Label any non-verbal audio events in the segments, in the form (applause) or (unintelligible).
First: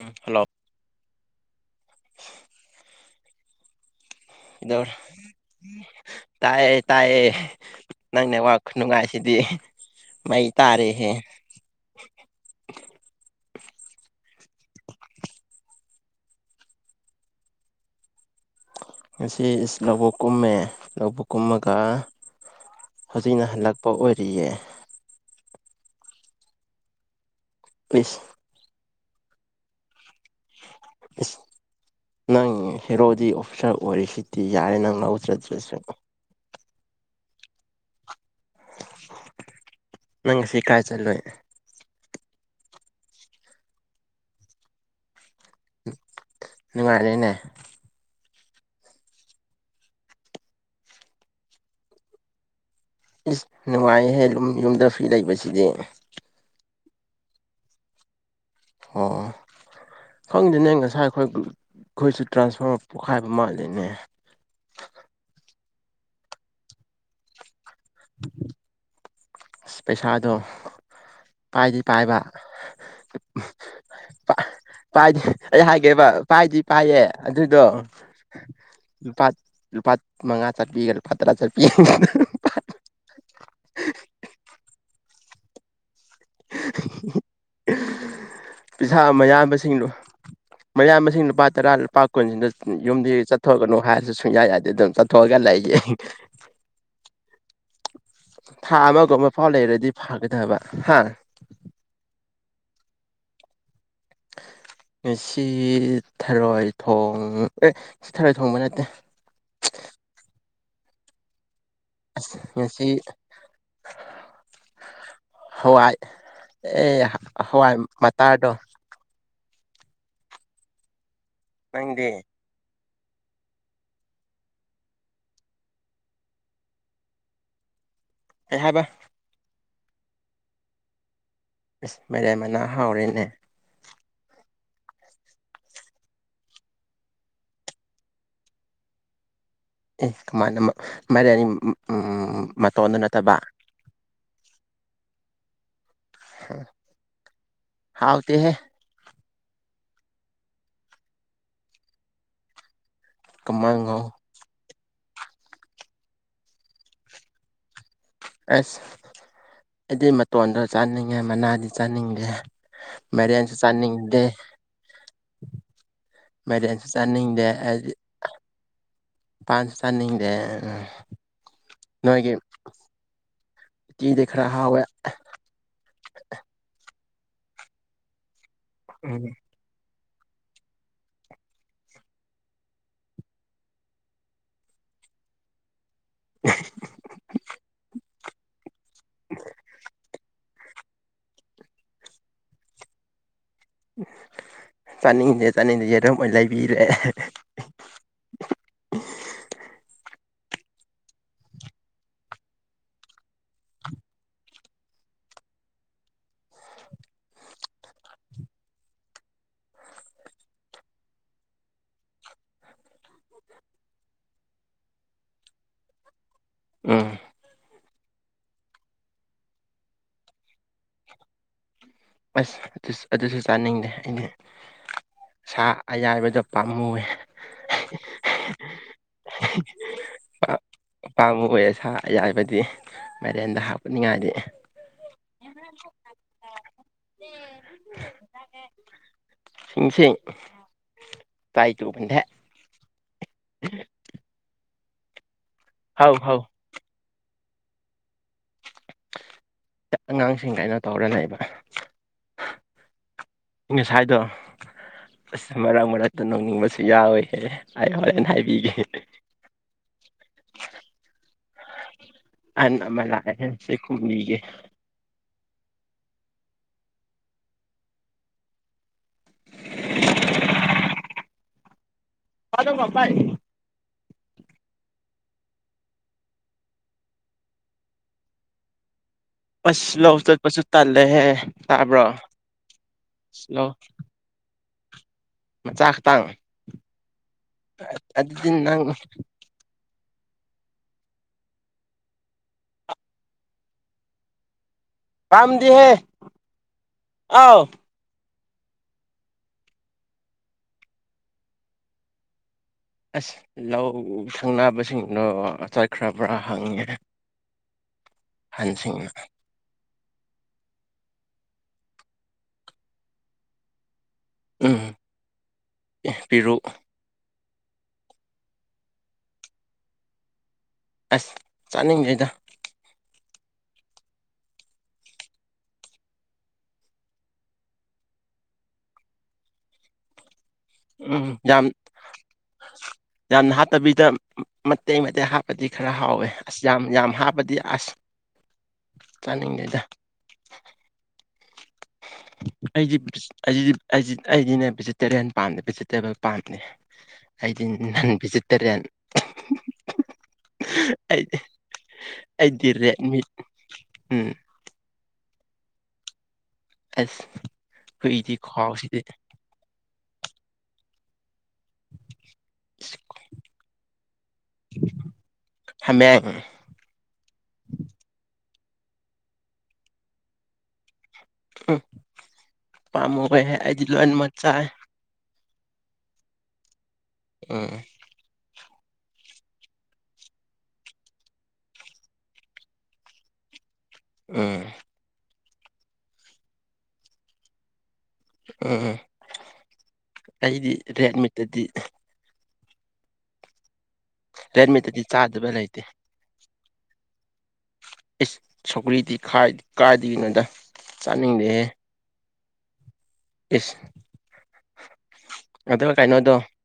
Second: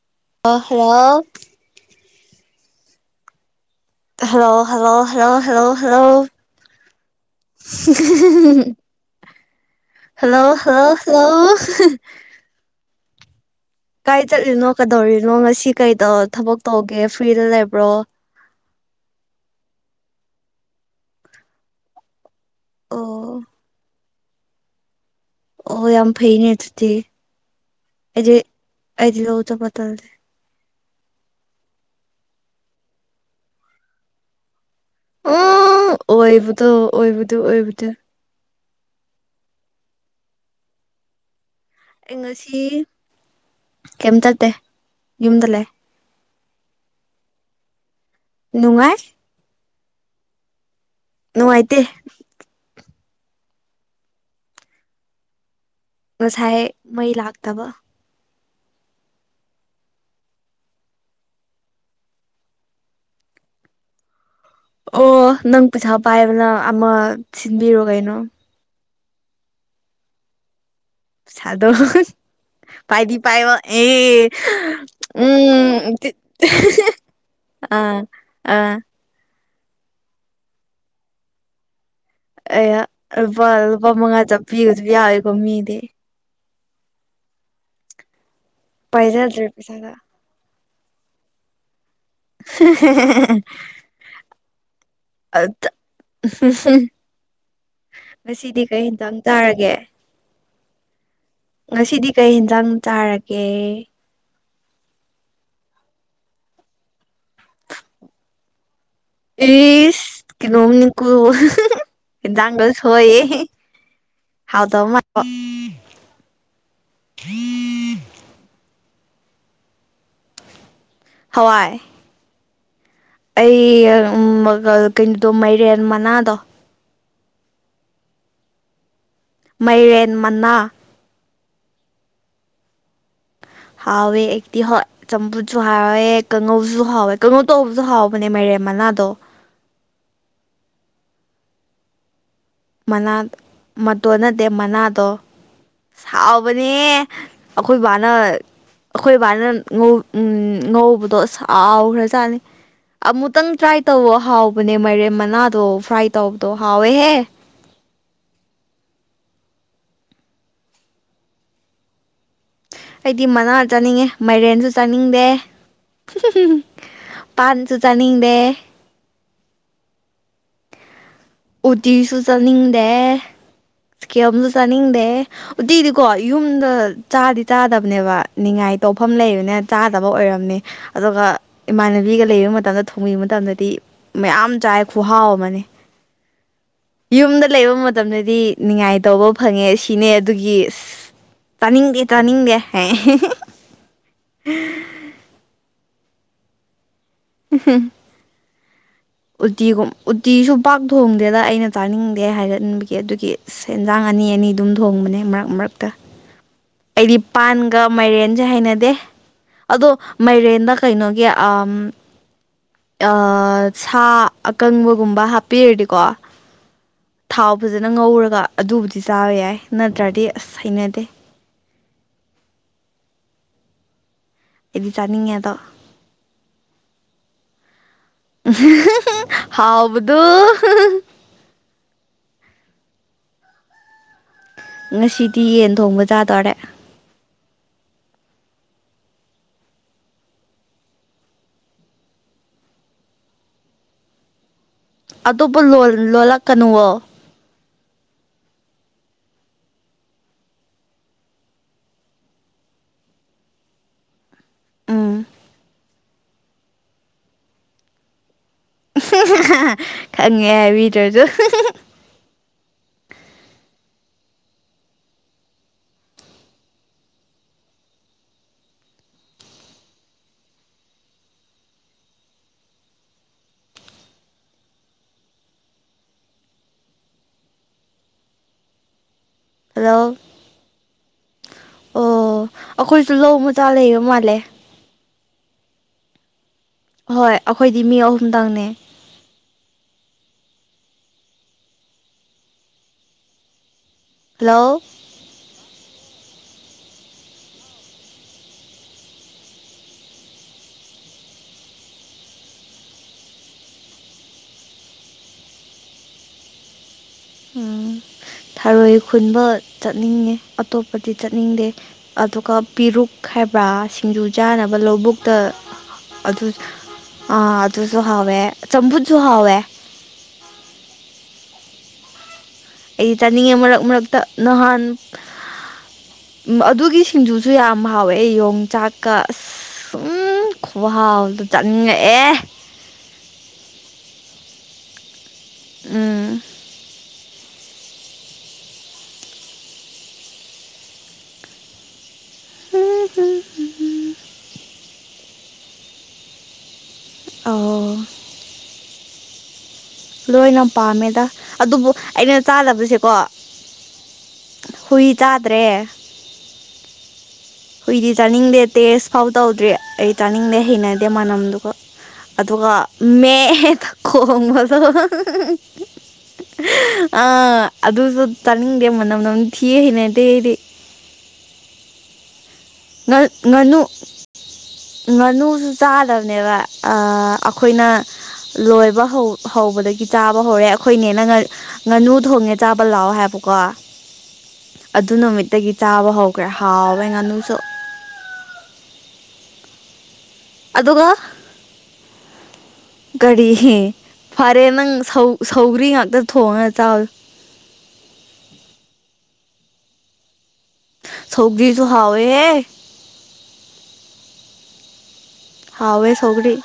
ꯎꯝ hello ꯑꯣ hello hello (unintelligible) hello hello hello hello ꯇꯥꯏꯌꯦ ꯇꯥꯏꯌꯦ ꯅꯪ ꯅꯦꯋꯥꯥꯛ ꯈꯨꯅꯨꯡꯉꯥꯏꯁꯤꯗꯤ ꯃꯩ ꯍꯜꯂꯣ ꯍꯜꯂꯣ ꯇꯥꯔꯦꯍꯦ ꯍꯦꯜꯂꯣ ꯀꯥꯏ ꯆꯠꯂꯤꯅꯣ ꯀꯗꯧꯔꯤꯅꯣ ꯉꯁꯤ ꯀꯩꯗꯧꯔ ꯊꯕꯛ ꯇꯧꯒꯦ ꯐ꯭ꯔꯤꯗ ꯂꯩꯕ꯭ꯔꯣ ꯉꯁꯤ ꯏꯁ ꯂꯧꯕꯨꯛ ꯀꯨꯝꯃꯦ ꯂꯧꯕꯨꯛ ꯀꯨꯝꯃꯒ ꯑꯣ ꯍꯧꯖꯤꯛꯅ ꯍꯜꯂꯛꯄ ꯑꯣꯏꯔꯤꯌꯦ ꯑꯣ ꯌꯥꯝ ꯐꯩꯅꯦ ꯑꯗꯨꯗꯤ ꯏꯁ ꯑꯩꯗꯤ ꯑꯩꯗꯤ ꯂꯧ ꯆꯠꯄ ꯇꯜꯂꯤ ꯏꯁ ꯅꯪ ꯍꯦꯔꯣꯗꯤ ꯑꯣꯐꯤꯁꯥꯔ ꯑꯣꯏꯔꯤꯁꯤꯗꯤ ꯌꯥꯔꯦ ꯅꯪ ꯂꯧ ꯆꯠꯇ꯭ꯔꯁꯨ ꯎꯝ ꯑꯣꯏꯕꯗꯣ ꯑꯣꯏꯕꯗꯣ ꯑꯣꯏꯕꯗꯣ ꯅꯪ ꯉꯁꯤ ꯀꯥꯏ ꯆꯠꯂꯨꯏ ꯑꯩ ꯉꯁꯤ ꯀꯩꯝ ꯆꯠꯇꯦ ꯌꯨꯝꯗ ꯂꯩ ꯑꯦ ꯅꯨꯡꯉꯥꯏꯔꯦꯅꯦ ꯅꯨꯡꯉꯥꯏ ꯅꯨꯡꯉꯥꯏꯇꯦ ꯏꯁ ꯅꯨꯡꯉꯥꯏꯍꯦ ꯌꯨꯝ ꯌꯨꯝꯗ ꯐ꯭ꯔꯤ ꯂꯩꯕꯁꯤꯗꯤ ꯉꯁꯥꯏ ꯃꯩ ꯂꯥꯛꯇꯕ ꯑꯣ ꯈꯪꯗꯦꯅꯦ ꯉꯁꯥꯏ ꯑꯩꯈꯣꯏ ꯑꯩꯈꯣꯏꯁꯨ ꯇ꯭ꯔꯥꯟꯁꯐꯣꯔꯃꯔ ꯄꯣꯛꯈꯥꯏꯕ ꯃꯥꯜꯂꯤꯅꯦ ꯑꯣ ꯅꯪ ꯄꯩꯁꯥ ꯄꯥꯏꯕꯗꯣ ꯑꯃ ꯁꯤꯟꯗꯣꯛꯎꯔꯣ ꯀꯩꯅꯣ ꯑꯁ ꯄꯩꯁꯥꯗꯣ ꯄꯩꯁꯥꯗꯣ ꯄꯥꯏꯗꯤ ꯄꯥꯏꯕ ꯄꯥꯏꯗꯤ ꯄꯥꯏꯕ ꯑꯦ (unintelligible) ꯄꯥꯏꯗꯤ ꯑꯩ ꯎꯝ ꯍꯥꯏꯒꯦꯕ ꯇꯤ ꯄꯥꯏꯗꯤ ꯄꯥꯏꯌꯦ ꯑꯗꯨꯏꯗꯣ ꯑꯥ ꯑꯥ ꯂꯨꯄꯥ ꯂꯨꯄꯥ ꯃꯉꯥ ꯆꯠꯄꯤꯒ ꯂꯨꯄꯥ ꯇꯔꯥ ꯆꯠ ꯄꯤ ꯑꯩꯌꯥ ꯂꯨꯄꯥ ꯂꯨꯄꯥ ꯃꯉꯥ ꯆꯠꯄꯤꯒꯁꯨ ꯌꯥꯎꯋꯦꯀꯣ ꯃꯤꯗꯤ (unintelligible) ꯄꯩꯁꯥ ꯄꯥꯏꯖꯗ꯭ꯔꯦ ꯃꯌꯥꯕꯁꯤꯡꯗꯣ ꯄꯩꯁꯥꯒ ꯃꯌꯥꯝꯕꯁꯤꯡ ꯂꯨꯄꯥ ꯇꯔꯥ ꯂꯨꯄꯥ ꯀꯨꯟꯁꯤꯡꯗꯣ ꯌꯨꯝꯗꯒꯤ ꯆꯠꯊꯣꯛꯀꯅꯨ ꯍꯥꯏꯔꯁꯨ ꯁꯨꯡꯌꯥ ꯌꯥꯗꯦ ꯑꯗꯨꯝ ꯆꯠꯊꯣꯛꯑꯒ ꯑꯗ ꯂꯩꯌꯦ (unintelligible) ꯉꯁꯤꯗꯤ ꯊꯥ ꯀꯩ ꯍꯤꯟꯖꯥꯡ ꯑꯃꯒꯨꯝꯕ ꯐꯥꯎ ꯇꯥꯔꯒꯦ ꯂꯩꯔꯗꯤ ꯐꯒꯗꯕ ꯍꯥ ꯉꯁꯤꯗꯤ ꯀꯩ ꯍꯤꯟꯖꯥꯡ ꯆꯥꯔꯒꯦ ꯁꯤ ꯊꯔꯣꯏ ꯊꯣꯡ ꯑꯦ ꯁꯤ ꯊꯔꯣꯏ ꯊꯣꯡꯕ ꯅꯠꯇꯦ ꯏꯁ ꯀꯩꯅꯣꯅꯤ ꯀꯣ ꯑꯁ ꯏꯟꯁꯪ ꯉꯁꯤ ꯒꯁꯨꯁꯣꯏ ꯍꯋꯥꯏ ꯑꯦ ꯍꯋꯥꯏ ꯃꯇꯥꯗꯣ ꯍꯋꯥꯏ ꯅꯪꯗꯤ ꯑꯩ ꯀꯩꯅꯣꯗꯣ ꯃꯥꯏꯔꯦꯟ ꯃꯅꯥꯗꯣ ꯀꯩ ꯍꯥꯏꯕ ꯃꯥꯏꯔꯦꯟ ꯃꯅꯥ ꯏꯁ ꯃꯌꯥꯏ ꯃꯅꯥ ꯍꯥꯎꯔꯦꯅꯦ ꯍꯋꯦꯑꯩꯗꯤ ꯍꯣꯏ ꯆꯝꯐꯨꯠꯁꯨ ꯍꯥꯎꯋꯦ ꯀꯥꯡꯉꯧꯁꯨ ꯍꯥꯎꯋꯦ ꯀꯥꯡꯉꯧ ꯇꯧꯕꯁꯨ ꯍꯥꯎꯕꯅꯦ ꯃꯥꯏꯔꯦꯝ ꯃꯅꯥꯗꯣ ꯑꯦ ꯀꯃꯥꯟꯅ ꯃꯥꯏꯔꯦꯟ ꯃꯇꯣꯟꯗꯣ ꯃꯅꯥ ꯅꯠꯇꯕ ꯃꯇꯣꯟꯅꯗꯦ ꯃꯅꯥꯗꯣ ꯁꯥꯎꯕꯅꯦ ꯑꯩꯈꯣꯏ ꯕꯥꯅ ꯍꯥꯎꯇꯦꯍꯦ ꯑꯩꯈꯣꯏ ꯕꯥꯅ ꯉꯧ ꯉꯧꯕꯗꯣ ꯁꯥꯎꯈ꯭ꯔꯖꯥꯠꯅꯤ ꯑꯃꯨꯛꯇꯪ ꯀꯃꯥꯏ ꯇ꯭ꯔꯥꯏ ꯉꯧ ꯇꯧꯕ ꯍꯥꯎꯕꯅꯦ ꯃꯥꯏꯔꯦꯝ ꯃꯅꯥꯗꯣ ꯐ꯭ꯔꯥꯏ ꯇꯧꯕꯗꯣ ꯍꯥꯎꯋꯦꯍꯦ ꯑꯁ ꯑꯩꯗꯤ ꯃꯇꯣꯟꯗꯣ ꯆꯥꯅꯤꯡꯉꯦ ꯃꯅꯥꯗꯤ ꯆꯥꯅꯤꯡꯗꯦ ꯑꯩꯗꯤ ꯃꯅꯥ ꯃꯥꯏꯔꯦꯟꯁꯨ ꯆꯥꯅꯤꯡꯉꯦ ꯆꯥꯅꯤꯡꯗꯦ ꯃꯥꯏꯔꯦꯟꯁꯨ ꯆꯥꯅꯤꯡꯗꯦ ꯃꯥꯏꯔꯦꯟꯁꯨ ꯆꯥꯅꯤꯡꯗꯦ ꯄꯥꯟꯁꯨ ꯆꯥꯅꯤꯡꯗꯦ ꯄꯟ ꯆꯥꯅꯤꯡꯗꯦ ꯎꯇꯤꯁꯨ ꯅꯣꯏꯒꯤ ꯆꯥꯅꯤꯡꯗꯦ ꯎꯇꯤꯗꯤ ꯈꯔ ꯁꯤꯀꯤꯌꯝꯁꯨ ꯍꯥꯎꯋꯦ ꯆꯥꯅꯤꯡꯗꯦ ꯎꯇꯤꯗꯤꯀꯣ ꯌꯨꯝꯗ ꯆꯥꯗꯤ ꯆꯥꯗꯕꯅꯦꯕ ꯅꯤꯡꯉꯥꯏ ꯇꯧꯐꯝ ꯎꯝ ꯂꯩꯕꯅꯦ ꯆꯥꯗꯕ ꯑꯣꯏꯔꯝꯅꯤ ꯑꯗꯨꯒ ꯏꯃꯥꯟꯅꯕꯤꯒ ꯂꯩꯕ ꯃꯇꯝꯗ ꯊꯣꯡꯕꯤꯕ ꯃꯇꯝꯗꯗꯤ ꯃꯌꯥꯝ ꯆꯥꯏ ꯈꯨꯍꯥꯎ ꯑꯃꯅꯤ (inaudible) ꯌꯨꯝꯗ ꯂꯩꯕ ꯃꯇꯝꯗꯗꯤ ꯅꯨꯡꯉꯥꯏꯇꯧꯕ ꯐꯪꯉꯦ ꯁꯤꯅꯦ ꯑꯗꯨꯒꯤ ꯑ ꯇꯅꯤꯡꯗꯦ ꯇꯅꯤꯡꯗꯦ ꯆꯥꯅꯤꯡꯗꯦ ꯆꯥꯅꯤꯡꯗꯁꯦ ꯌꯦꯗꯣꯝ ꯑꯣꯏꯅꯥ ꯂꯩꯕꯤꯔꯦ (unintelligible) ꯎꯇꯤꯒꯨꯝ ꯎꯇꯤꯁꯨ ꯄꯥꯛ ꯊꯣꯡꯗꯦꯗ ꯑꯩꯅ ꯆꯥꯅꯤꯡꯗꯦ ꯍꯥꯏꯔꯅꯤꯡꯕꯒꯤ ꯑꯗꯨꯒꯤ ꯁꯦꯟꯖꯥꯡ ꯑꯅꯤ ꯑꯅꯤ ꯑꯗꯨꯝ ꯊꯣꯡꯕꯅꯦ ꯃꯔꯛ ꯃꯔꯛꯇ ꯑꯩꯗꯤ ꯄꯥꯟꯒ ꯃꯥꯏꯔꯦꯟꯁꯦ ꯍꯩꯅꯗꯦ ꯑꯗꯣ ꯃꯥꯏꯔꯦꯟꯗ ꯀꯩꯅꯣꯒꯤ ꯑ ꯑꯥ ꯁꯥ ꯑꯀꯪꯕꯒꯨꯝꯕ ꯍꯥꯞꯄꯤꯔꯗꯤꯀꯣ ꯎꯝ ꯊꯥꯎ ꯐꯖꯅ ꯉꯧꯔꯒ ꯑꯗꯨꯕꯨꯗꯤ ꯆꯥꯕ ꯌꯥꯏ ꯅꯠꯇ꯭ꯔꯗꯤ ꯑꯁ ꯍꯩꯅꯗꯦ ꯑꯁ ꯑꯗꯨ ꯑꯗꯨꯁꯨ ꯆꯥꯅꯤꯡꯗꯦ ꯑꯩꯗꯤ ꯑꯩꯗꯤ ꯆꯥꯅꯤꯡꯉꯦꯗꯣ ꯁꯥ ꯑꯌꯥꯏꯕꯗꯣ ꯄꯥꯝꯃꯨꯏ ꯍꯥꯎꯕꯗꯣ ꯑꯄꯥꯝꯕ ꯑꯣꯏꯌꯦ ꯁꯥ ꯑꯌꯥꯏꯕꯗꯤ ꯃꯥꯏꯔꯦꯟꯗ ꯍꯥꯞꯄꯅꯤꯡꯉꯥꯏꯗꯤ ꯉꯁꯤꯗꯤ ꯌꯦꯟ ꯊꯣꯡꯕꯖꯥꯗꯔꯦ (inaudible) ꯁꯤꯡꯁꯤ ꯇꯥꯏ ꯇꯨꯕꯗꯦ (inaudible) ꯑꯗꯨꯕꯨ ꯂꯣꯜ ꯍꯧ ꯍꯧ ꯂꯣꯜꯂꯛꯀꯅꯨꯋꫭ ꯑꯉꯥꯡꯁꯤꯡ ꯀꯩꯅꯣ ꯇꯧꯔꯅꯦꯕ ꯉꯁꯥꯏꯗꯣ ꯎꯝ ꯑꯁ ꯃꯔꯛ ꯃꯔꯛ ꯑꯗꯨ ꯅꯧꯅꯤꯡꯕꯁꯨ ꯌꯥꯎꯋꯤꯍꯦ ꯑꯩ ꯍꯣꯔꯦꯟꯦꯟ ꯍꯥꯏꯕꯤꯒꯦ ꯈꯪꯉꯦ ꯍꯥꯏꯕꯤꯗ꯭ꯔꯁꯨ ꯑꯅ (unintelligible) ꯑꯃꯂꯁꯦ ꯈꯨꯝꯂꯤꯒꯦ ꯍꯜꯂꯣꯃꯄꯥꯏ (unintelligible) ꯑꯁ ꯍꯜꯂꯣ ꯂꯧ ꯆꯠꯄꯁꯨ ꯇꯜꯂꯦꯍꯦ ꯇꯥꯕ꯭ꯔꯣ ꯑꯁ ꯂꯧ ꯃꯥꯂꯦ (unintelligible) ꯃꯆꯥ ꯈꯛꯇꯪ ꯍꯣꯏ ꯑꯩꯈꯣꯏꯗꯤ ꯃꯤ ꯑꯍꯨꯝꯗꯪꯅꯦ ꯅꯪ ꯍꯜꯂꯣ ꯄꯝꯗꯤꯍꯦ ꯑꯥꯎ ꯑꯁ ꯂꯧ ꯁꯪꯅꯕꯁꯤꯡꯗꯣ ꯑꯆꯥꯥꯏꯈ꯭ꯔꯕ꯭ꯔꯥ ꯍꯪꯉꯦ ꯎꯝ ꯊꯔꯣꯏ ꯑꯍꯟꯁꯤꯡꯅ ꯈꯨꯨꯟꯕ ꯆꯠꯅꯤꯡꯉꯦ ꯑꯇꯣꯞꯄꯗꯤ ꯆꯠꯅꯤꯡꯗꯦ ꯑꯗꯨꯒ ꯄꯦꯔꯨꯛ ꯍꯥꯏꯕ꯭ꯔꯥ ꯁꯤꯡꯖꯨ ꯆꯥꯅꯕ ꯎꯝ ꯂꯧꯕꯨꯛꯇ ꯑꯗꯨ ꯄꯤꯔꯨꯛ ꯑ ꯑꯗꯨꯁꯨꯨ ꯍꯥꯎꯋ‌ꯦ ꯆꯝꯐꯨꯖꯁꯨ ꯍꯥꯎꯋꯦ ꯑꯁ ꯆꯠꯅꯤꯡꯗ‌ꯦꯗ ꯑꯩ ꯆꯥꯅꯤꯡꯉꯦ ꯃꯔꯛ ꯃꯔꯛꯇ ꯅꯍꯥꯟ ꯎꯝ ꯑꯗꯨꯒꯤ ꯁꯤꯡꯖꯨꯁꯨ ꯌꯥꯝ ꯍꯥꯎꯋꯦ ꯌꯣꯡꯆꯥꯛꯀ ꯑꯝ ꯎꯝ ꯈꯨꯍꯥꯎꯗꯣ ꯌꯥꯝ ꯆꯥꯅꯤꯡꯉꯛꯑꯦ ꯌꯥꯝꯅ ꯍꯥꯠꯇꯕꯤꯗ ꯃꯇꯦꯛ ꯃꯇꯦꯛ ꯍꯥꯞꯄ ꯗꯤ ꯈꯔ ꯍꯥꯎꯋꯦ ꯎꯝ ꯑꯁ ꯌꯥꯝ ꯌꯥꯝ ꯍꯥꯞꯕꯗꯤ ꯑꯁ ꯆꯥꯅꯤꯡꯗ‌ꯦꯗ ꯑꯩꯗꯤ ꯑꯩ ꯑꯩꯗꯤꯅꯦ ꯚꯦꯖꯤꯇꯦꯔꯤꯌꯥꯟ ꯄꯥꯝꯗ‌ꯦ ꯚꯦꯖꯤꯇꯦꯔꯤꯌꯥꯟ ꯄꯥꯝꯗ‌ꯦ ꯑꯩꯗꯤ ꯑꯧ ꯅ‌ꯦꯟ ꯚꯖꯤꯇ‌ꯦꯔꯤꯌꯥꯟ ꯂꯣꯏꯅ ꯄꯥꯝꯃꯦꯗ ꯑꯩꯗꯤ ꯑꯗꯨꯕꯨ ꯑꯩꯅ ꯑꯩꯗꯤ ꯔꯦꯠ ꯆꯥꯗꯕꯁꯦꯀꯣ ꯃꯤꯠ ꯎꯝ ꯍꯨꯏ ꯆꯥꯗ꯭ꯔꯦ ꯑꯁ ꯍꯨꯏꯗꯤ ꯆꯥꯅꯤꯡꯗꯦ ꯇꯦꯁ ꯐꯥꯎ ꯇꯧꯗ꯭ꯔꯤ ꯑꯩ ꯆꯥꯅꯤꯡꯗꯦ ꯍꯩꯅꯗꯦ ꯃꯅꯝꯗꯨꯒ ꯑꯗꯨꯒ ꯃꯦꯗ ꯈꯣꯡꯕꯗꯣ ꯍꯥꯃꯦꯡ ꯑꯥ ꯑꯗꯨꯁꯨ ꯆꯥꯅꯤꯡꯗꯦ ꯃꯅꯝ ꯅꯝꯗꯤ ꯊꯤ ꯍꯩꯅ ꯑꯇꯩ ꯑꯩꯗꯤ ꯎꯝ ꯄꯥꯝꯃꯨꯕꯩ ꯉꯥꯅꯨ ꯑꯩꯗꯤ ꯂꯣꯏꯃꯛ ꯆꯥꯏ ꯉꯥꯅꯨꯁꯨ ꯆꯥꯗꯕꯅꯦꯕ ꯑꯥ ꯎꯝ ꯑꯩꯈꯣꯏꯅ ꯂꯣꯏꯕ ꯍꯧꯕꯗꯒꯤ ꯆꯥꯕ ꯍꯧꯔꯦ ꯑꯩꯈꯣꯏꯅꯦꯅ ꯉꯥꯅꯨ ꯊꯣꯡꯉꯦ ꯆꯥꯕ ꯂꯥꯛꯑꯣ ꯍꯥꯏꯕꯀꯣ ꯎꯝ ꯑꯗꯨ ꯅꯨꯃꯤꯠꯇꯒꯤ ꯆꯥꯕ ꯍꯧꯈ꯭ꯔꯦ ꯍꯥꯎꯕꯩ ꯉꯥꯅꯨꯁꯨ ꯎꯝ ꯑꯩꯗꯤ ꯔꯦꯠꯃꯤꯠꯇꯗꯤ ꯀꯔꯤꯒꯤ ꯐꯔꯦ ꯔꯦꯠ ꯅꯪ ꯃꯤꯠꯇꯗꯤ ꯁꯧ ꯆꯥꯗꯕ ꯂꯩꯇꯦ ꯁꯧꯔꯤ ꯉꯥꯛꯇ ꯊꯣꯡꯉꯥ ꯆꯥꯎ ꯏꯁ ꯁꯧꯀ꯭ꯔꯤꯗꯤ ꯀꯥꯏꯗꯒꯤꯅꯣꯗ ꯆꯥꯅꯤꯡꯗꯦꯍꯦ ꯁꯧꯒꯔꯤꯁꯨ ꯍꯥꯋꯦꯍ‌ ꯏꯁ ꯑꯗꯨꯒ ꯍꯥꯎꯋꯦ ꯀꯩꯅꯣꯗꯣ ꯁꯧꯒ꯭ꯔꯤ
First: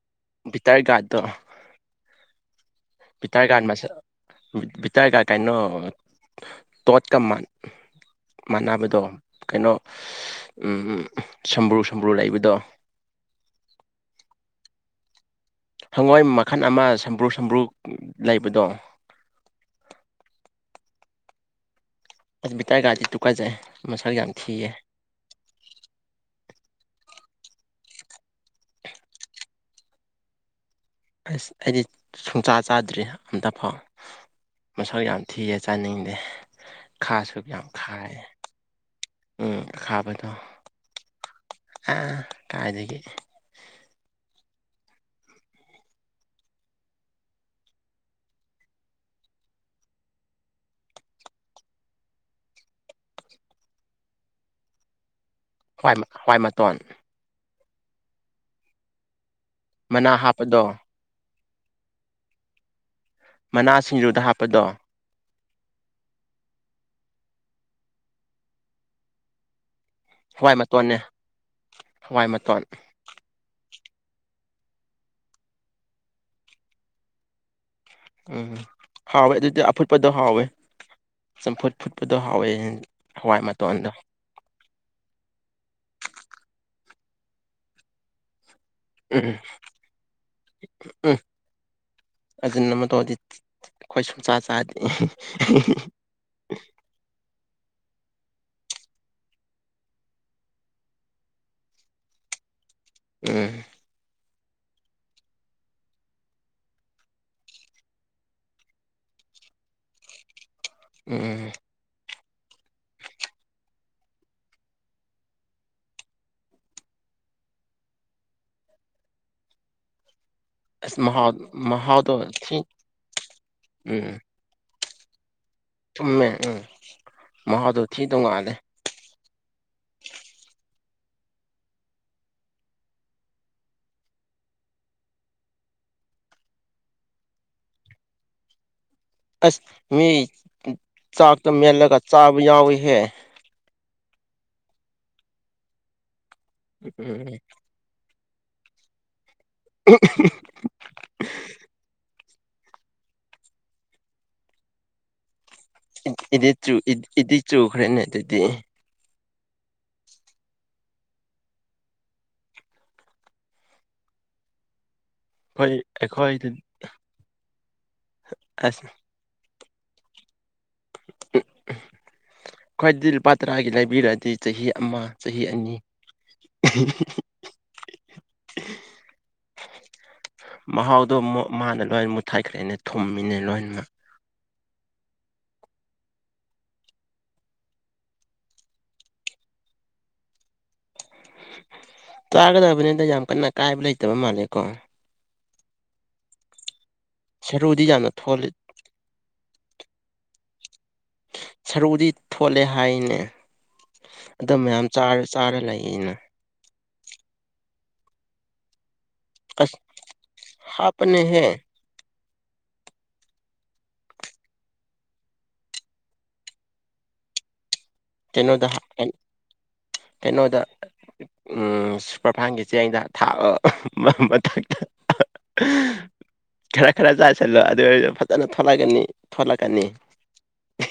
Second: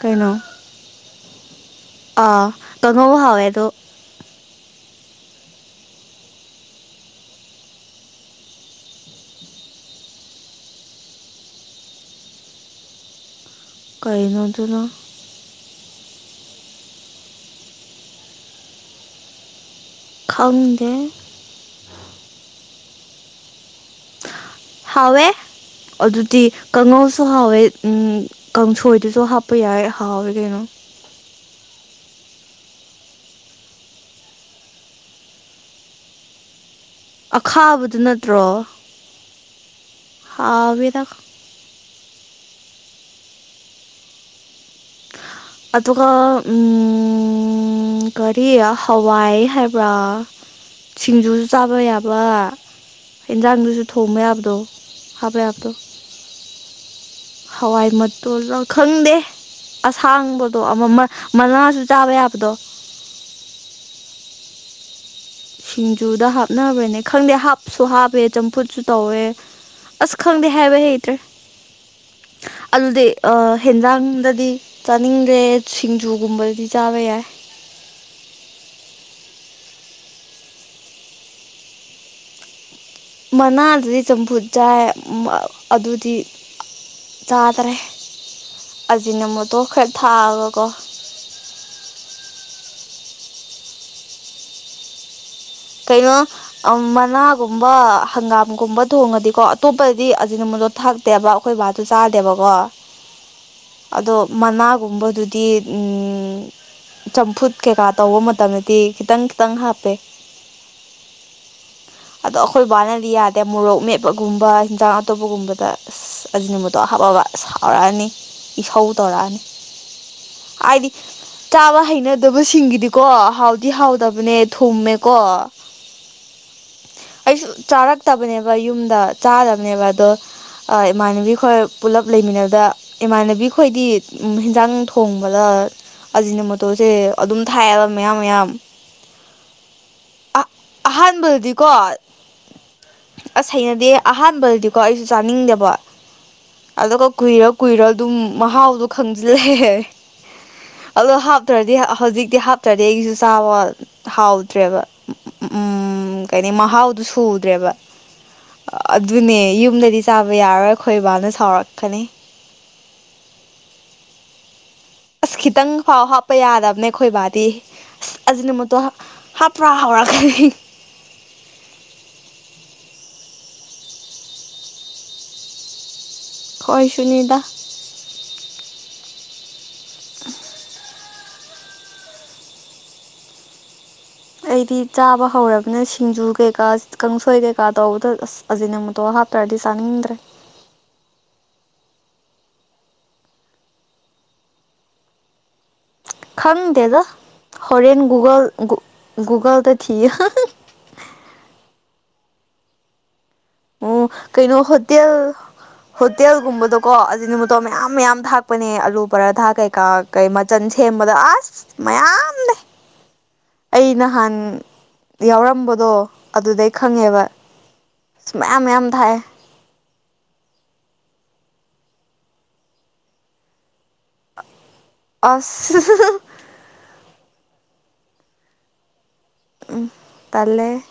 ꯀꯩꯅꯣ ꯚꯕꯤꯇꯔ ꯒꯥꯔꯠꯇꯣ (unintelligible) ꯑꯥ ꯀꯥꯡꯉꯧ ꯍꯥꯎꯋꯦ ꯕꯤꯇꯔꯒꯥꯟ ꯑꯗꯣ ꯃꯁꯦ ꯕꯤꯇꯔꯒ ꯀꯩꯅꯣ ꯇꯣꯠ ꯀꯃꯥꯟ ꯃꯥꯟꯅꯕꯗꯣ ꯀꯩꯅꯣ ꯁꯝꯕ꯭ꯔꯨ ꯁꯝꯕ꯭ꯔꯨ ꯂꯩꯕꯗꯣ ꯀꯩꯅꯣ ꯑꯗꯨꯅ ꯍꯪꯉꯣꯏ ꯃꯈꯜ ꯑꯃ ꯁꯝꯕ꯭ꯔꯨ ꯁꯝꯕ꯭ꯔꯨ ꯂꯩꯕꯗꯣ ꯈꯪꯗꯦ ꯑꯁꯕꯤꯇꯥꯔ ꯒꯥꯗꯤ ꯇꯨꯒꯥꯖꯩ ꯃꯁꯜ ꯌꯥꯝ ꯊꯤꯌꯦ ꯍꯥꯎꯋꯦ ꯑꯗꯨꯗꯤ ꯀꯥꯡꯉꯧꯁꯨ ꯍꯥꯎꯋꯦ ꯀꯥꯡꯁꯣꯏꯗꯨꯁꯨ ꯍꯥꯞꯄ ꯌꯥꯏ ꯍꯥꯎꯋꯦ ꯀꯩꯅꯣ ꯑꯁ ꯑꯩꯗꯤ ꯁꯨꯡꯆꯥ ꯆꯥꯗ꯭ꯔꯤ ꯑꯝꯇ ꯐꯥꯎ ꯃꯁꯛ ꯌꯥꯝ ꯊꯤꯌꯦ ꯆꯥꯅꯤꯡꯗꯦ ꯈꯥꯁꯨ ꯌꯥꯝ ꯑꯈꯥꯕꯗꯨ ꯈꯥꯏ ꯅꯠꯇ꯭ꯔꯣ ꯎꯝ ꯑꯈꯥꯕꯗꯣ ꯍꯥꯎꯋꯦꯗ ꯑ ꯀꯥꯏꯗꯒꯤ ꯑꯗꯨꯒ ꯎꯝ ꯎꯝ ꯀꯔꯤ ꯍꯋꯥꯏ ꯍꯥꯏꯕ꯭ꯔꯥ ꯁꯤꯡꯖꯨꯁꯨ ꯆꯥꯕ ꯌꯥꯕ ꯑꯦꯟꯖꯥꯡꯗꯨꯁꯨ ꯊꯣꯡꯕ ꯌꯥꯕꯗꯣ ꯍꯥꯞꯕ ꯌꯥꯕ ꯍꯋꯥꯏ ꯍꯋꯥꯏ ꯃꯇꯣꯟ ꯍꯋꯥꯏ ꯃꯇꯣꯂ ꯈꯪꯗꯦ ꯃꯅꯥ ꯑꯁꯥꯡꯕꯗꯣ ꯍꯥꯞꯄꯗꯣ ꯑꯃꯃ ꯃꯅꯥꯥꯁꯨ ꯆꯥꯕ ꯌꯥꯕꯗꯣ ꯃꯅꯥ ꯁꯤꯡꯖꯨꯗ ꯍꯥꯞꯄꯗꯣ ꯁꯤꯡꯖꯨꯗ ꯍꯥꯞꯅꯕ꯭ꯔꯅꯦ ꯈꯪꯗꯦ ꯍꯥꯞꯁꯨ ꯍꯥꯞꯄꯦ ꯆꯝꯐꯨꯠꯁꯨ ꯇꯧꯋꯦ ꯑꯁ ꯈꯪꯗꯦ ꯍꯋꯥꯏ ꯍꯥꯏꯕ ꯃꯇꯣꯟꯅꯦ ꯍꯩꯇ꯭ꯔꯦ ꯍꯋꯥꯏ ꯃꯇꯣꯟ ꯑꯗꯨꯗꯤ ꯑ ꯍꯦꯟꯖꯥꯡꯗꯗꯤ ꯆꯥꯅꯤꯡꯗ꯭ꯔꯦ ꯁꯤꯡꯖꯨꯒꯨꯝꯕꯗꯗꯤ ꯆꯥꯕ ꯌꯥꯏ ꯎꯝ ꯍꯥꯎꯋꯦ ꯑꯗꯨꯗꯤ ꯑꯐꯨꯠꯄꯗꯣ ꯍꯥꯎꯋꯦ ꯆꯝꯐꯨꯠ ꯐꯨꯠꯄꯗꯣ ꯍꯥꯎꯋꯦ ꯍꯋꯥꯏ ꯃꯅꯥ ꯃꯇꯣꯟꯗꯣ ꯑꯗꯨꯗꯤ ꯆꯝꯐꯨꯠ ꯆꯥꯏ ꯑꯗꯨꯗꯤ ꯆꯥꯗ꯭ꯔꯦ ꯑꯖꯤꯅ ꯎꯝ ꯃꯣꯠꯇꯣ ꯈꯔ ꯊꯥꯛꯑꯕꯀꯣ ꯎꯝ ꯑꯖꯤꯅ ꯃꯣꯠꯇꯣꯗꯤ ꯑꯩꯈꯣꯏ ꯁꯨꯡꯆꯥ ꯆꯥꯗꯦ ꯀꯩꯅꯣ ꯃꯅꯥꯒꯨꯝꯕ ꯍꯪꯒꯥꯝꯒꯨꯝꯕ ꯊꯣꯡꯉꯗꯤꯀꯣ ꯑꯇꯣꯞꯄꯗꯗꯤ ꯑꯖꯤꯅ ꯃꯣꯠꯇꯣ ꯊꯥꯛꯇꯦꯕ ꯑꯩꯈꯣꯏ ꯕꯥꯁꯨ ꯆꯥꯗꯦꯕꯀꯣ ꯎꯝ ꯑꯗꯣ ꯃꯅꯥꯒꯨꯝꯕꯗꯨꯗꯤ ꯎꯝ ꯆꯝꯐꯨꯠ ꯀꯩꯀꯥ ꯇꯧꯕ ꯃꯇꯝꯗꯗꯤ ꯈꯤꯇꯪ ꯈꯤꯇꯪ ꯍꯥꯞꯄꯦ ꯎꯝ ꯑꯗꯣ ꯑꯩꯈꯣꯏ ꯕꯥꯅꯗꯤ ꯌꯥꯗꯦ ꯃꯣꯔꯣꯛ ꯃꯦꯠꯄꯒꯨꯝꯕ ꯍꯟꯖꯥꯡ ꯑꯇꯣꯞꯄꯒꯨꯝꯕꯗ ꯑꯁ ꯑꯁ ꯑꯖꯤꯅ ꯃꯣꯠꯇꯣꯗꯨ ꯍꯥꯞꯄꯕ ꯁꯥꯎꯔꯛꯑꯅꯤ ꯏꯁꯧ ꯇꯧꯔꯛꯑꯅꯤ ꯍꯥꯏꯗꯤ ꯑꯁ ꯃꯍꯥꯎ ꯆꯥꯕ ꯃꯍꯥꯎꯗꯣ ꯊꯤ ꯍꯩꯅꯗꯕꯁꯤꯡꯒꯤꯗꯤꯀꯣ ꯍꯥꯎꯗꯤ ꯍꯥꯎꯗꯕꯅꯦ ꯊꯨꯝꯃꯦꯀꯣ ꯊꯨꯝꯃꯦ ꯎꯝ ꯑꯩꯁꯨ ꯃꯍꯥꯎꯗꯣ ꯊꯤ ꯆꯥꯔꯛꯇꯕꯅꯦꯕ ꯇꯣꯡꯉꯥꯜꯂꯦ ꯌꯨꯝꯗ ꯆꯥꯗꯕꯅꯦꯕ ꯑꯗꯣ ꯑꯤꯏ ꯏꯃꯥꯟꯅꯕꯤ ꯈꯣꯏ ꯄꯨꯜꯂꯞ ꯂꯩꯃꯤꯟꯅꯕꯗ ꯏꯃꯥꯟꯅꯕꯤ ꯈꯣꯏꯗꯤ ꯎꯝ ꯍꯤꯟꯖꯥꯡ ꯊꯣꯡꯕꯗ ꯑꯖꯤꯅ ꯃꯣꯠꯇꯣꯁꯦ ꯑꯗꯨꯝ ꯊꯥꯛꯑꯦꯕ ꯃꯌꯥꯝ ꯃꯌꯥꯝ ꯑꯁ ꯃꯤ ꯆꯥꯛꯇ ꯑꯍꯥꯟꯕꯗꯗꯤꯀꯣ ꯃꯦꯜꯂꯒ ꯆꯥꯕ ꯌꯥꯎꯋꯤꯍꯦ ꯑꯁ ꯍꯩꯅꯗꯦ ꯑꯍꯥꯟꯕꯗꯤꯀꯣ ꯑꯩꯁꯨ ꯆꯥꯅꯤꯡꯗꯦꯕ ꯑꯗꯨꯒ ꯎꯝ ꯀꯨꯏꯔ ꯀꯨꯏꯔ ꯑꯗꯨꯝ ꯃꯍꯥꯎꯗꯣ ꯈꯪꯖꯤꯜꯂꯦ ꯑꯗꯣ ꯍꯥꯞꯇ꯭ꯔꯗꯤ ꯍꯧꯖꯤꯛꯇꯤ ꯍꯥꯞꯇ꯭ꯔꯗꯤ ꯑꯩꯖꯨ ꯆꯥꯕ ꯍꯥꯎꯇ꯭ꯔꯦꯕ ꯎꯝ ꯏꯗꯤꯛ ꯆꯨ ꯏꯗꯤꯛ ꯆꯨꯈ꯭ꯔꯦꯅꯦ ꯑꯗꯨꯗꯤ ꯑꯗꯨꯅꯦ ꯌꯨꯝꯗꯗꯤ ꯆꯥꯕ ꯌꯥꯔꯣꯏ ꯈꯣꯏ ꯕꯥꯅ ꯁꯥꯎꯔꯛꯀꯅꯤ ꯑꯁ ꯑꯩꯈꯣꯏ ꯈꯤꯇꯪꯐꯥꯎ ꯍꯥꯞꯄ ꯑꯩꯈꯣꯏꯗ ꯌꯥꯗꯕꯅꯦ ꯑꯈꯣꯢ ꯕꯥꯗꯤ ꯑꯁ ꯑꯖꯤꯅ ꯃꯣꯇꯣ ꯍꯥꯞ ꯍꯥꯞ (unintelligible) ꯈꯣꯢꯗꯤ ꯂꯨꯄꯥ ꯇꯔꯥꯒꯤ ꯂꯩꯕꯤꯔꯗꯤ ꯆꯍꯤ ꯑꯃꯥ ꯆꯍꯤ ꯑꯅꯤ ꯈꯣꯏꯁꯨꯅꯤꯗ (unintelligible) (unintelligible) ꯃꯍꯥꯎꯗꯣ ꯃꯨꯛ ꯃꯥꯅ ꯂꯣꯏꯅ ꯃꯨꯠꯊꯠꯈꯔ꯭ꯤꯅꯦ ꯊꯨꯝꯃꯤꯅꯦ ꯂꯣꯏꯅꯃꯛ ꯑꯩꯗꯤ ꯆꯥꯕ ꯍꯧꯔꯕꯅ ꯁꯤꯡꯖꯨ ꯀꯩꯀꯥ ꯀꯥꯡꯁꯣꯏ ꯀꯩꯀꯥ ꯇꯧꯕꯗ ꯑꯁ ꯑꯖꯤꯅ ꯃꯨꯇꯣ ꯍꯥꯞꯇ꯭ꯔꯗꯤ ꯆꯥꯅꯤꯡꯗ꯭ꯔꯦ ꯆꯥꯒꯗꯕꯅꯤꯅ ꯌꯥꯝ ꯀꯟꯅ ꯀꯥꯏꯕ ꯂꯩꯇꯕ ꯃꯥꯜꯂꯦꯀꯣ ꯈꯪꯗꯦꯗ ꯁꯔꯨꯗꯤ ꯍꯣꯔꯦꯟ ꯌꯥꯝꯅ ꯒꯨꯒꯜ ꯊꯣꯜꯂꯤ ꯒꯨꯒꯜꯗ ꯊꯤꯌꯨ ꯁꯔꯨꯗꯤ ꯊꯣꯠꯂꯦ ꯍꯥꯏꯅꯦ ꯎꯝ ꯑꯗꯨ ꯀꯩꯅꯣ ꯃꯌꯥꯝ ꯍꯣꯇꯦꯜ ꯆꯥꯔ ꯆꯥꯔ ꯂꯩꯌꯦꯅ ꯍꯣꯇꯦꯜꯒꯨꯝꯕꯗꯣ ꯀꯣ ꯑꯖꯤꯅ ꯃꯣꯇꯣ ꯃꯌꯥꯝ ꯃꯌꯥꯝ ꯊꯥꯛꯄꯅꯦ ꯑꯥꯂꯨ ꯄꯔꯊꯥ ꯑꯁ ꯀꯩꯀꯥ ꯀꯩ ꯃꯆꯟ ꯁꯦꯝꯕꯗ ꯑꯁ ꯍꯥꯞꯄꯅꯦꯍꯦ ꯃꯌꯥꯝꯅꯦ ꯑꯩ ꯅꯍꯥꯟ ꯌꯥꯎꯔꯝꯕꯗꯣ ꯑꯗꯨꯗꯩ ꯈꯪꯉꯦꯕ ꯑꯁ ꯃꯌꯥꯝ ꯀꯩꯅꯣꯗ ꯃꯌꯥꯝ ꯍꯥꯞꯄꯦ ꯊꯥꯛꯑꯦ ꯀꯩꯅꯣꯗ ꯑꯥ ꯁꯨꯄꯔꯐꯥꯢꯟꯒꯤ ꯆꯦꯡꯗ ꯊꯥ ꯑꯁ (unintelligible) ꯈꯔ ꯈꯔ ꯆꯥꯁꯤꯜꯂꯣ ꯑꯗꯨ ꯑꯣꯏꯔꯁꯨ ꯐꯖꯅ ꯊꯣꯠꯂꯛꯀꯅꯤ ꯊꯣꯂꯛꯀꯅꯤ ꯇꯜꯂꯦ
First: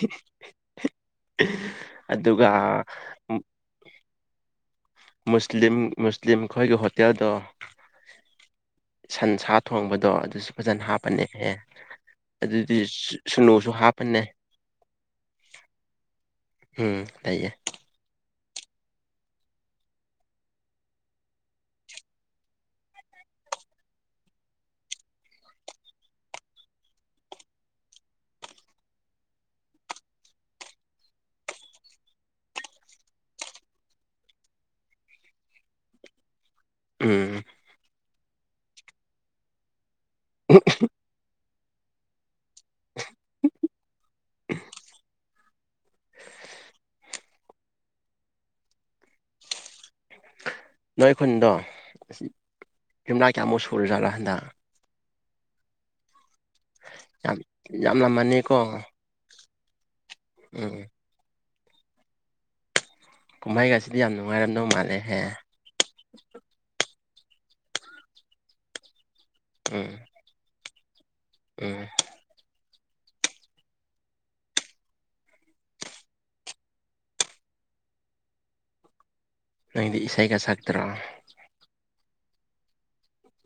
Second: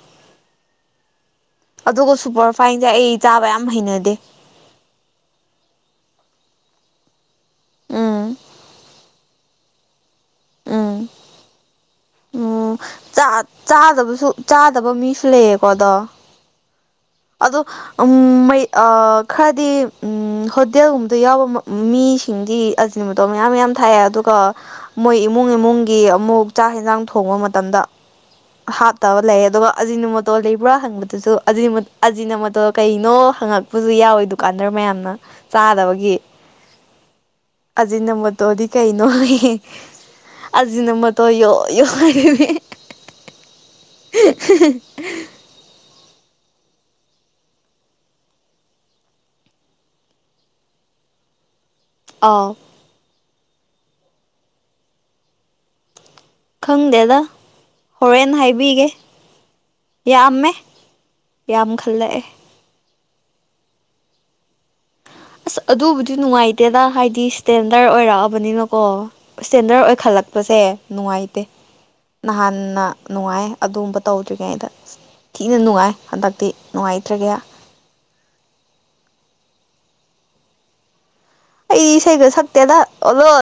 ꯑꯗꯨꯒ ꯁꯨꯄꯔꯐꯥꯏꯟꯁꯦ ꯑꯩ ꯆꯥꯕ ꯌꯥꯝ ꯍꯩꯅꯗꯦ ꯃꯨꯁꯂꯤꯝ ꯃꯨꯁꯂꯤꯝꯈꯣꯏꯒꯤ ꯍꯣꯇꯦꯜꯗꯣ ꯎꯝ ꯁꯟꯁꯥ ꯊꯣꯡꯕꯗꯣ ꯑꯗꯨꯁꯨ ꯐꯖꯅ ꯎꯝ ꯍꯥꯞꯄꯅꯦꯍꯦ ꯎꯝ ꯑꯗꯨꯗꯤ ꯆꯥ ꯁꯨꯅꯨꯁꯨ ꯍꯥꯞꯄꯅꯦ ꯆꯥꯗꯕꯁꯨ ꯆꯥꯗꯕ ꯃꯤꯁꯨ ꯂꯩꯌꯦꯀꯣ ꯑꯗꯣ ꯎꯝ ꯂꯩꯌꯦ ꯑꯗꯣ ꯎꯝ ꯃꯩ ꯑꯥ ꯈꯗꯤ ꯎꯝ ꯍꯣꯇꯦꯜꯒꯨꯝꯕꯗ ꯌꯥꯎꯔꯝꯕ ꯃꯤꯁꯤꯡꯗꯤ ꯑꯖꯤꯅ ꯃꯣꯇꯣ ꯃꯌꯥꯝ ꯃꯌꯥꯝ ꯊꯥꯛꯑꯦ ꯑꯗꯨꯒ ꯃꯣꯏ ꯏꯃꯨꯡ ꯏꯃꯨꯡꯒꯤ ꯑꯃꯨꯛ ꯆꯥꯛ ꯍꯦꯟꯖꯥꯡ ꯊꯣꯡꯕ ꯃꯇꯝꯗ ꯍꯥꯞꯇꯕ ꯂꯩꯌꯦ ꯑꯗꯨꯒ ꯑꯖꯤꯅ ꯃꯣꯇꯣ ꯂꯩꯕ꯭ꯔꯥ ꯍꯪꯕꯗꯨꯁꯨ (unintelligible) ꯑꯖꯤꯅ ꯃꯣꯇꯣ ꯀꯩꯅꯣ ꯍꯪꯉꯛꯄꯁꯨ ꯌꯥꯎꯋꯤ ꯗꯨꯀꯥꯟꯗꯔ ꯃꯌꯥꯝꯅ ꯆꯥꯗꯕꯒꯤ ꯎꯝ ꯑꯖꯤꯅ ꯃꯣꯇꯣꯗꯤ ꯀꯩꯅꯣ ꯍꯥꯢꯌꯦ ꯑꯖꯤꯅ ꯃꯣꯠ ꯇꯣ (unintelligible) (unintelligible) (unintelligible) ꯅꯣꯏ ꯈꯨꯟꯗꯣ ꯑꯥꯎ ꯌꯨꯝꯂꯥꯢ ꯀꯌꯥꯃꯨꯛ ꯁꯨꯔꯖꯥꯠꯔ ꯍꯟꯗꯛ ꯈꯪꯗꯦꯗ ꯌꯥꯝ ꯍꯣꯔꯦꯟ ꯌꯥꯝꯂꯝꯃꯅꯤꯀꯣ ꯍꯥꯏꯕꯤꯒꯦ ꯌꯥꯝꯃꯦ ꯎꯝ ꯌꯥꯝꯈꯠꯂꯛꯑꯦ ꯀꯨꯝꯍꯩꯒꯁꯤꯗꯤ ꯌꯥꯝ ꯅꯨꯡꯉꯥꯏꯔꯝꯗꯧ ꯃꯥꯜꯂꯦꯍꯦ ꯑꯁ ꯑꯗꯨꯕꯨꯗꯤ ꯅꯨꯡꯉꯥꯏꯇꯦꯗ ꯍꯥꯏꯗꯤ ꯁ꯭ꯇꯦꯟꯗꯔꯠ ꯑꯣꯏꯔꯛꯑꯕꯅꯤꯅꯀꯣ ꯏꯁꯇꯦꯟꯗꯔꯠ ꯎꯝ ꯑꯣꯏꯈꯠꯂꯛꯄꯁꯦ ꯅꯨꯡꯉꯥꯏꯇꯦ ꯎꯝ ꯅꯍꯥꯟꯅ ꯅꯨꯡꯉꯥꯏ ꯑꯗꯨꯝꯕ ꯇꯧꯗ꯭ꯔꯤꯉꯩꯗ ꯊꯤꯅ ꯅꯨꯡꯉꯥꯏ ꯍꯟꯗꯛꯇꯤ ꯅꯨꯡꯉꯥꯏꯇ꯭ꯔꯒꯦ ꯅꯪꯗꯤ ꯏꯁꯩꯒ ꯁꯛꯇ꯭ꯔꯣ ꯑꯩꯗꯤ ꯏꯁꯩꯒ ꯁꯛꯇꯦꯗ ꯑꯣꯜꯂꯣ